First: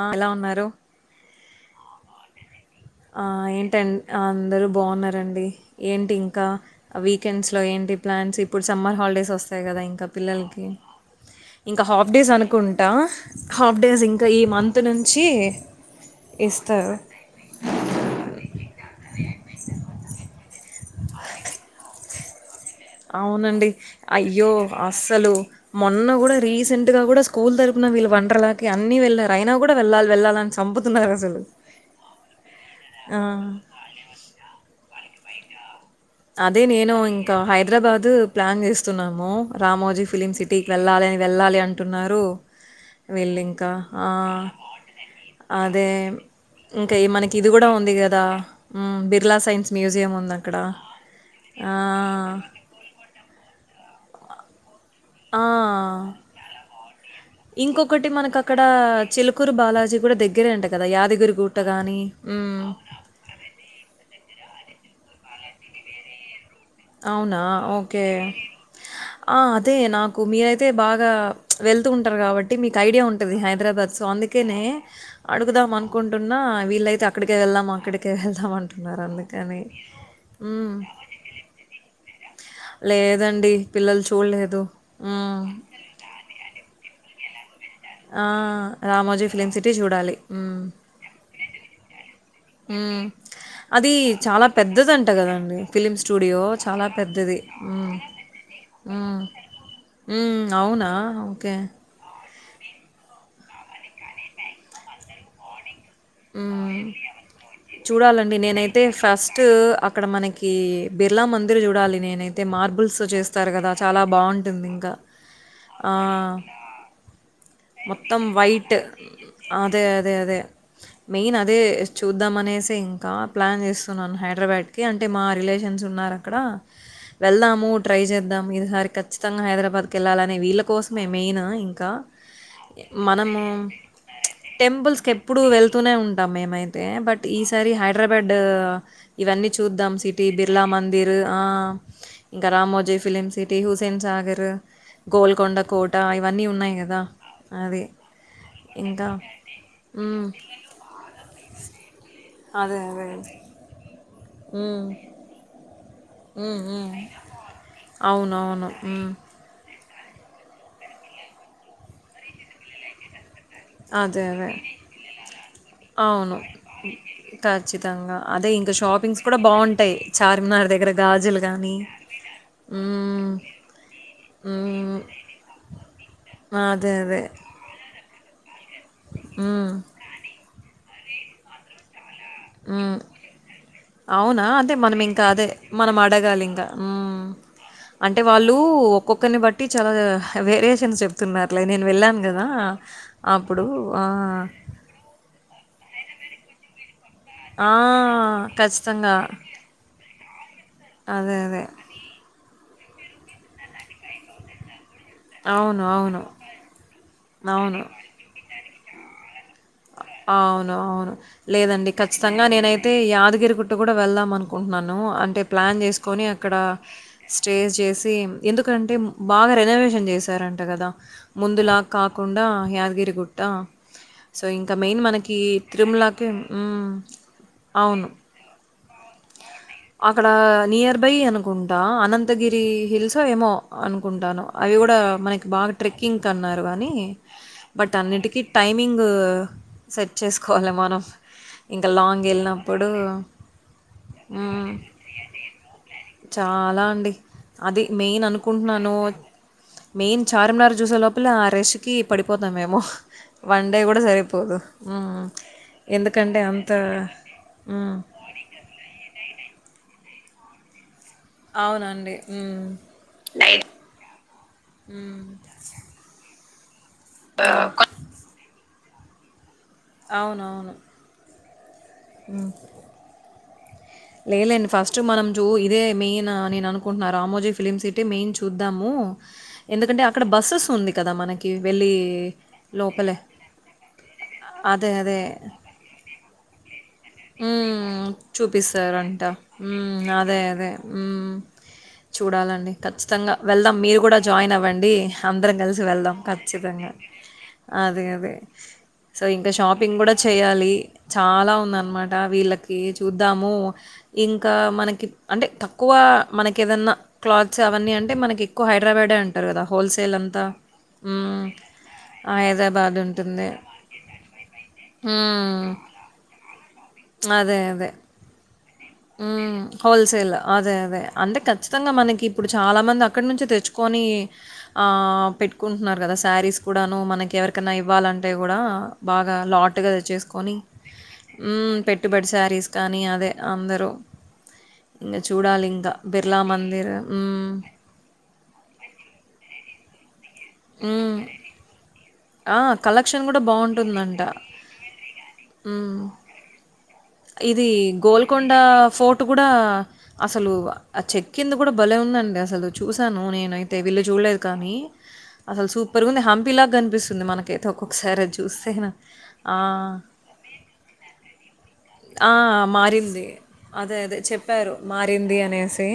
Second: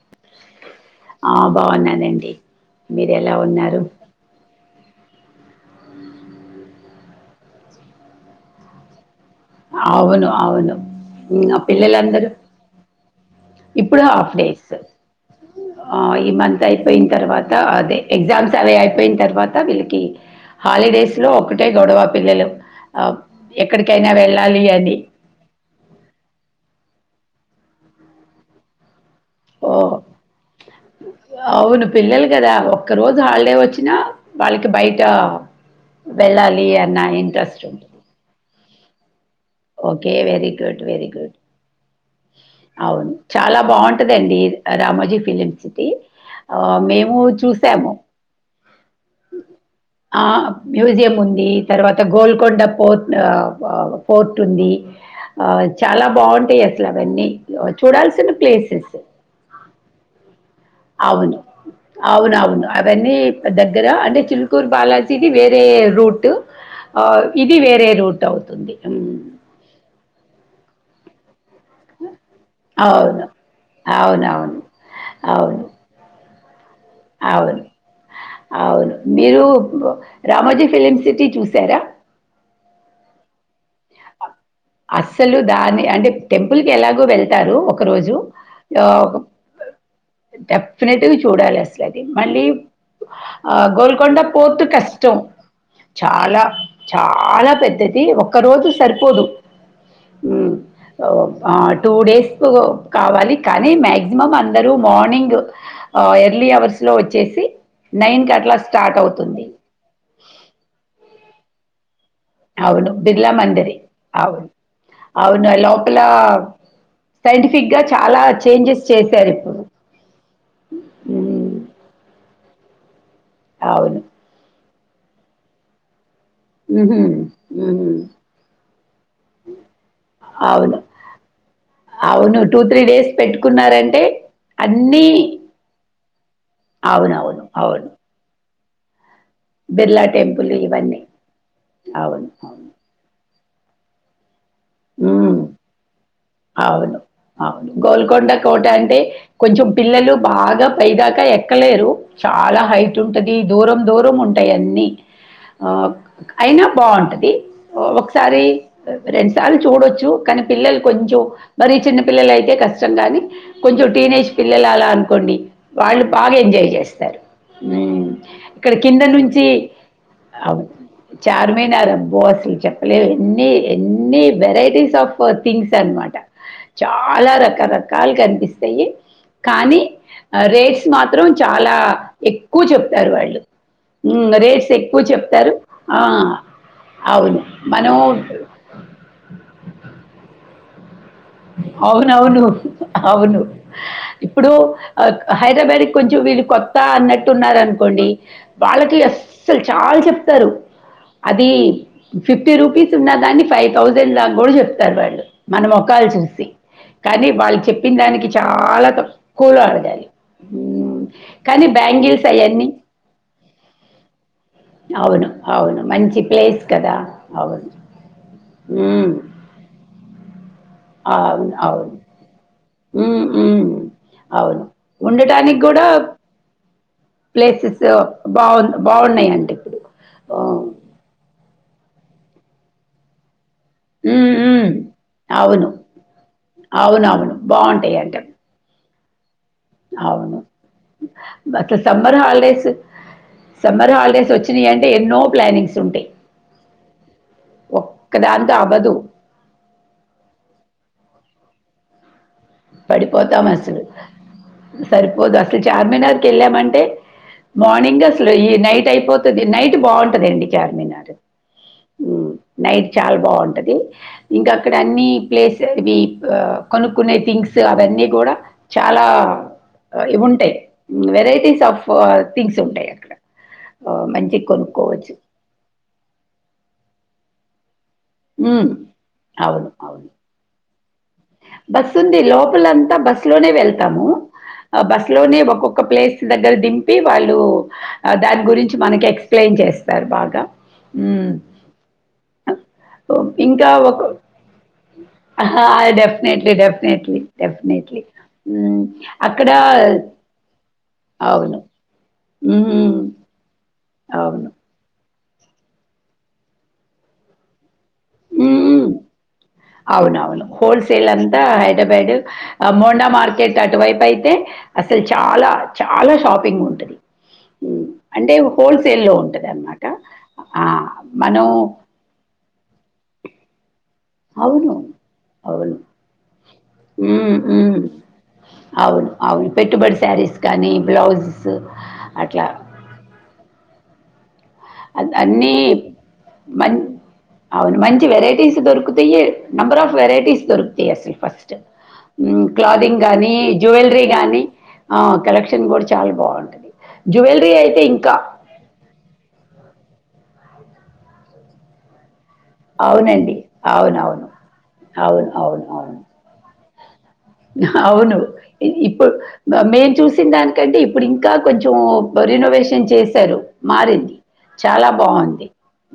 ఆ ఎలా ఉన్నారు ఆ బాగున్నానండి మీరు ఆ ఎలా ఏంటి ఉన్నారు అందరుూ బాగున్నారు ఏంటి ఇం వకెండ్స్ లో ఏ ప్లాన్స్ ఇప్పుడు సమ్మర్ హిడేస్ వ వస్తాయి కదా ఇంకా అవును పిల్లలకి అవును ఉమ్, ఆ ఇంకా పిల్లలందరూ హాఫ్డేస్ అనుకుంటా హాఫ్డేస్ ఇప్పుడు ఇంకా హాఫ్ ఈ డేస్ మంత్ నుంచి ఈ మంత్ ఇస్తారు అయిపోయిన తర్వాత అదే ఎగ్జామ్స్ అవే అయిపోయిన తర్వాత వీళ్ళకి హాలిడేస్ లో ఒకటే గొడవ పిల్లలు అవునండి ఎక్కడికైనా వెళ్ళాల అయ్యో అస్సలు మొన్న కూడా రీసెంట్ గా కూడా స్కూల్ తరపున వీళ్ళు వండర్ల అన్ని వెళ్ళి ఓ అసలు అవును పిల్లలు కదా ఒక్క రోజు ఆ హాలిడే వచ్చినా వాళ్ళకి బయట అదే వెళ్ళాలి నేను అన్న ఇంకా ఇంట్రెస్ట్ ఉంటుంది హైదరాబాద్ ప్లాన్ చేస్తున్నాము రామోజీ ఓకే ఫిలిం వెరీ సిటీకి గుడ్ వెళ్ళాలి వెరీ అని గుడ్ వెళ్ళాలి అంటున్నారు అవును చాలా వీళ్ళింకా ఆ! బాగుంటదండి రామోజీ ఫిలిం సిటీ అదే ఆహ్, ఇంకా మేము మనకి ఇది కూడా చూసాము. ఉంది కదా బిర్లా సైన్స్ మ్యూజియం ఆ! ఉంది అక్కడ మ్యూజియం ఉంది తర్వాత గోల్కొండ పోర్ట్ ఫోర్ట్ ఉంది ఆ చాలా బాగుంటాయి అసలు అవన్నీ ఇంకొకటి చూడాల్సిన ప్లేసెస్ కూడా దగ్గరేండి అవును అవున అవును అవన్నీ దగ్గర అంటే చిల్కూర్ బాలాజీది వేరే రూట్ అవునా? ఇది వేరే ఓకే. రూట్ అవుతుంది ఆ! అదే నాకు మీరైతే బాగా వెళ్తూ ఉంటారు కాబట్టి మీకు ఐడియా అవును. ఉంటుది హైదరాబాద్ సో అందుకేనే అవునవును. అవును. అవును. అడుగుదాం అనుకుంటు అవును వెళ్దాం అవును అంటున్నారు మీరు అందుకని. రామజీ హ్మ్. ఫిలిమ్ సిటీ చూసారా లేదండి పిల్లలు చూడలేదు అస్సలు హ్మ్. దాన్ని అంటే టెంపుల్ కి ఎలాగో వెళ్తారు ఒక రోజు ఆ! 'రామోజీ ఫిల్మ్ సిటీ' చూడాలి. డెఫినెట్గా చూడాలి అసలుది హ అది చాలా పోర్ట్ పెద్దది అంట కష్టం. కదండి ఫిలిమ్ స్టూడియో చాలా, చాలా పెద్దది తరుదు సరిపోదు ఉ హ్మ్. అవునా ఓకే ఆహ్, డేస్ కావాలి కానీ మ్యాక్సిమం అందరూ మార్నింగ్ ఎర్లీ అవర్స్ హ్మ్. లో వచ్చేసి చూడాలండి అట్లా నేనైతే స్టార్ట్ ఫస్ట్ అవుతుంది. అక్కడ మనకి బిర్లా మందిర్ చూడాలి నేను యితే అవును. మార్బుల్స్ బిర్లా చేస్తారు కదా మందిరే. చాలా అవును. బాగుంటుంది ఇంకా ఆ సైంటంటిఫిక్ మొత్తం వైట్ అదే అదే అదే మెయిన్ అదే హ్మ్ చూ చూద్దాం అనేసి ఇంకా ప్లాన్ అవును చేస్తున్నాను హైదరాబాద్కి అంటే మా రిలేషన్స్ ఉన్నార అక్కడ హుహు. వెళ్దాము హ్మ్. ట్రై చేద్దాము ఈదిసారి ఖచ్చితంగా హైదరాబాద్ క వెళ్ళాలనే వీళ్ళ అవును. కోసంమేమే ననా ఇంకా అవును. డేస్ మనము పెట్టుకున్నారంటే టెంపుల్స్ క అన్నీ ఎప్పుడు వెళ్తూనే ఉంట ా మ ఏమైతే బట్ అవునవును. ఈసారి అవును. హైదరాబాద్ ఇవన్నీ చూద్దాం బిర్లా సిటీ టెంపుల్ బిర్లా ఇవన్నీ. మందిర్ ఆ అవును. ఇంకా అవును. రామోజయ్ ఫిలిమ్ సి హుస్సేన్ సాగర్ హ్మ్. గోల్కొండ కోట ఇవన్నీ ఉన్నాయి అవును. కదా అవును అది గోల్కొండ కోట అంటే ఇంకా కొంచెం పిల్లలు మ్మ్ బాగా పైదాకా ఎక్కలేరు చాలా అదే హైట్ అదే ఉంటది దూరం దూరం ఉంటాయి మ్మ్ అన్నిీ మ్మ్ అయినా మ్మ్ బాగుంటది ఒకసారి అవునవును మ్మ్ రెండు సార్లు చూడొచ్చు కానీ పిల్లలు కొంచెం మరి చిన్నపిల్లల అయితే కష్టం కానీ కొంచెం అదే టీనేజ్ అదే పిల్లల అలా అనుకోండి వాళ్ళు బాగా అవును. ఎంజాయ్ హ్మ్. చేస్తారు ఉమ్, ఖచ్చితంగా అదే ఇంకా ఇక్కడ కింద షాపింగ్స్ కూడా నుంచి బాగుంటాయి చార్మినార్ దగ్గర గాజులు గానీ అసల్ చెప్పలే హ్మ్. ఎన్ని ఎన్ని వెరైటీస్ హ్మ్. ఆఫ్ థింగ్స్ అనమాట అదే. అదే. చాలా రకరకాలు కనిపిస్త్ పోయి హ్మ్. కానీ ఆరేట్స్ మాత్రం చాలా ఎక్కువ హ్మ్. చెప్తారు వాళ్ళు ఉమ్, అవునా రేట్స్ అంటే మనం ఎక్కువ ఇంకా అదే చెప్తారు మనం ఆ, అడగాలి ఇంకా ఉమ్మ్ అవును మనం అంటే వాళ్ళు ఒక్కొక్కరిని బట్టి చాలా వేరే అవునవును అవును అప్పుడు ఆ! ఇప్పుడు ఆ హైదరాబాడ్ కొంచెం వీళ్ళు కొత్త అన్నట్టు ఆ! తున్నారనుకోండి వాళ్ళకి ఖచ్చితంగా. అసలు చాలా చెప్తారు అదే. అది అదే. ఫిఫ్టీ రూపీస్ ఉన్న దాన్ని ఫైవ్ థౌసండ్ లా కూడా చెప్తారు వాళ్ళు మనం అవును. ఒక అవును. చూ కానీ వాళ్ళు అవును. చెప్పిన దానికి చాలా తక్కువలో అడగాలి అవును ఉమ్, అవును కానీ లేదండి బ్యాంగిల్స్ ఖచ్చితంగా అవన్నీ నేనైతే యాదగిరిగుట్ట కూడా వెళ్దాం అనుకుంటున్నాను అవును అంటే ప్లాన్ అవును మంచి చేసుకొని అక్కడ ప్లేస్ కదా అవును స్టేస్ చేసి ఎందుకంటే ఉమ్. బాగా రెనోవేషన్ చేసి చేసారంట కదా అవును. ముందులాగ అవును. కాకుండా హ్మ్. గిరిగుట్టా హ్మ్. సో అవును. ఇంకా మెయిన్ మనకి ఉండటానికి గూడా తిరుమలకి మ్ ప్లేసెస్ అవును బావున్ బావున్నాయండి ఇప్పుడు. అక్కడా ఆహ్, నియర్ బై అనుకుంటా అనంతగిరి హిల్స్ ఓ ఏమో హ్మ్. అనుకుంటాను హ్మ్. అవీ గుడా మనకి అవును. బాగా ట్రెక్కింగ్ కి అన్నారు గానీ అవునవును. బట్ బావుంటాయంట. అన్నిటికీ టైం మీంగ్ సెట్ అవును. చేసుకోవాలి మనం అసలు ఇంక లాంగ్ ఎళ్ళినప్పుడు రాలిడేస్ వచ్చినియి హ్మ్. అంటే ఎన్నో ప్లానింగ్స్ ఉంటాయి చాలా అండి. అది మెయిన్ ఒక్కదాంతో అవ్వదు. అనుకుంటున్నాను మెయిన్ చార్మినార్ చూసేలోపే ఆ రష్ కి పడి పోతామేమో పడిపోతాం వన్ డే అసలు. కుడా సరిపోదు సరిపోదు. అసలు ఎందుకంటే అంత చార్మినార్‌కెళ్ళామంటే హ్మ్. మార్నింగ్ అసలు ఈ నైట్ అయిపోతది నైట్ బావుంటది అండి చార్మినార్ అవున ఉహ్మ్ నైట్ చాలా బావుంటది ఇంక అక్కడ అన్ని హ్మ్. ప్లేసెస్ దీప్ కొనుక్కునే థింగ్స్ అవన్నీ కూడా చాలా ఇవి ఉంటాయి అవునవును. వెరైటీస్ ఆఫ్ థింగ్స్ ఉంటాయి అక్కడ ఆహ్, మంచిగా లేలేండి ఫస్ట్ కొనుక్కోవచ్చు. మనం జో ఇదే మెయిన్ అని అనుకుంటున్నా రామోజీ ఫిలిమ్ సిటీ టే మెయిన్ హ్మ్. చూద్దాము ఎందుకంటే అక్కడ బస్సెస్ ఉంది కదా! మనకి వెళ్ళి బస్సు ఉంది లోపలంతా లోపలే. బస్సు లోనే వెళ్తాము ఆ అదే. బస్సు అదే. లోనే ఒక్కొక్క ప్లేస్ దగ్గర దింపి వాళ్ళు ఆ దాని గురించి మనకి సరంటా ఎక్స్‌ప్లెయిన్ చేస్తారు ఉమ్ అదే బాగా. అదే హ్మ్. ఉమ్ చూడాలండి ఖచ్చితంగా ఇంకా వెళ్దాం మీరు ఒక కూడా జాయిన్ అవ్వండి అందరం కలిసి వెళ్దాం డెఫినెట్లీ. ఖచ్చితంగా డెఫినెట్లీ. డెఫినెట్లీ. అదే అదే హ్మ్. సో అక్కడ ఇంకా షాపింగ్ కూడా చేయ్యాలి చాలా అవును. ఉంద అన్నమాట వీళ్ళకి హ్మ్. చూద్దాము అవును. ఇంకా మనకి అంటే తక్కువ మనకి ఏదన్నా క్లాత్స్ ఇవి అన్ని అంటే మన ఎక్కువ హ్మ్. హైదరాబాడే అంటారు కదా హోల్ సేల్ అంత అవునవును. హోల్‌సేల్ అంతా హైదరాబాదు. ఆహ్, మోండా మార్కెట్ అటువైపు అయితే అసలు చాలా హ్మ్. చాలా షాపింగ్ ఉంది అదే అదే హోల్‌సేల్‌లో ఉంటదనమాట. హోల్సేల్ ఆ! అదే అదే అంటే మనం ఖచ్చితంగా మనకి ఇప్పుడు చాలా మంది అక్కడి నుంచే తెచ్చు కొని అవును. ఆ అవును. పెట్టుకుంటున్నారు కదా శారీస్ కూడాను మనకి హ్మ్. ఎవరికైన్నా హ్మ్. ఇవ్వాలంటే కూడా ఆ అవును. బాగా అవును. లాట్ గా పెట్టుబడి శారీస్ తెచ్చెసుకోని కానీ, బ్లౌజెస్ మ్ పెట్టుబడి అట్లా. శారీస్ కానీ అదే అందరూ అద్ ఇంగ అన్నీ చూడాలింక. బిర్లా మంచ్ మందిర్. హ్మ్. అవును మంచి వెరైటీస్ దొరుకుతాయి నంబర్ ఆఫ్ వెరైటీస్ దొరుకుతియ్ అసలు హ్మ్. ఫస్ట్ ఉమ్ ఆ! క్లాదింగ్ కలెక్షన్ కానీ గూడా జ్యువెలరీ బావుంటుందంట. కానీ హ్మ్. కలెక్షన్ కూడా చాలా బాగుంటాది ఇది గోల్కొండా ఫోర్ట్ కూడా అసలు ఆ చెక్ కింది కూడా భలే ఉందండి అసలు చూసాను అవునండి నేనయితే వీళ్ళు అవునవును చూడలేదు కానీ అవును అవును అసలు అవును సూపర్గా ఉంది హంపిలాగా కనిపి అవును ఇప్పుడు ఆ! మే మేము చూసిన దానికంటే ఇప్పుడు ఇంకా కొంచెం మా,, ఆ! రినోవేషన్ మారింది. చేశారు అదే మారింది అదే చెప్పారు. చాలా మారింది బాగుంది అనేసి.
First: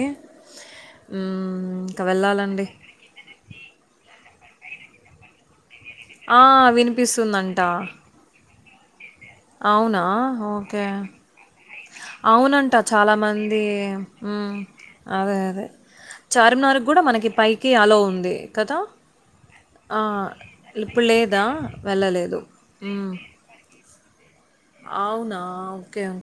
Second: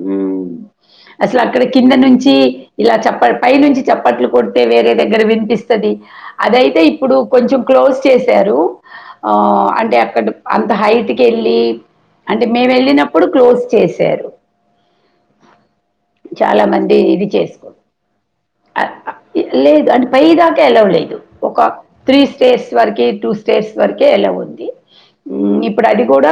అసలు అక్కడ హ్మ్. కింద ఇంక నుంచి వెళ్ళాలండి. ఇలా చప్ప పై నుంచి చప్పట్లు కొడు వేరే దగ్గర వినిపిస్తది ఆ! అదైతే ఇప్పుడు వినిపిస్తుందంట. కొంచెం క్లోజ్ చేశారు ఆ అంటే అవునా? అక్కడ అంత హైట్ ఓకే. కి వెళ్ళి అవునంట చాలా మంది అదే అదే చాలా చార్మినార్ కు మంది కూడా మనకి ఇది చేసుకో పైకి అలోవ్ ఉంది కదా లేదు ఆ! అంటే పై దాకా అల్లఓ ఇప్పుడు లేదు లేదా? ఒక త్రీ వెళ్ళలేదు. స్టేస్ వరకి హ్మ్. టూ స్టేస్ వరక ఆలో ఉంది అవునా ఇప్పుడు ఓకే అది కూడా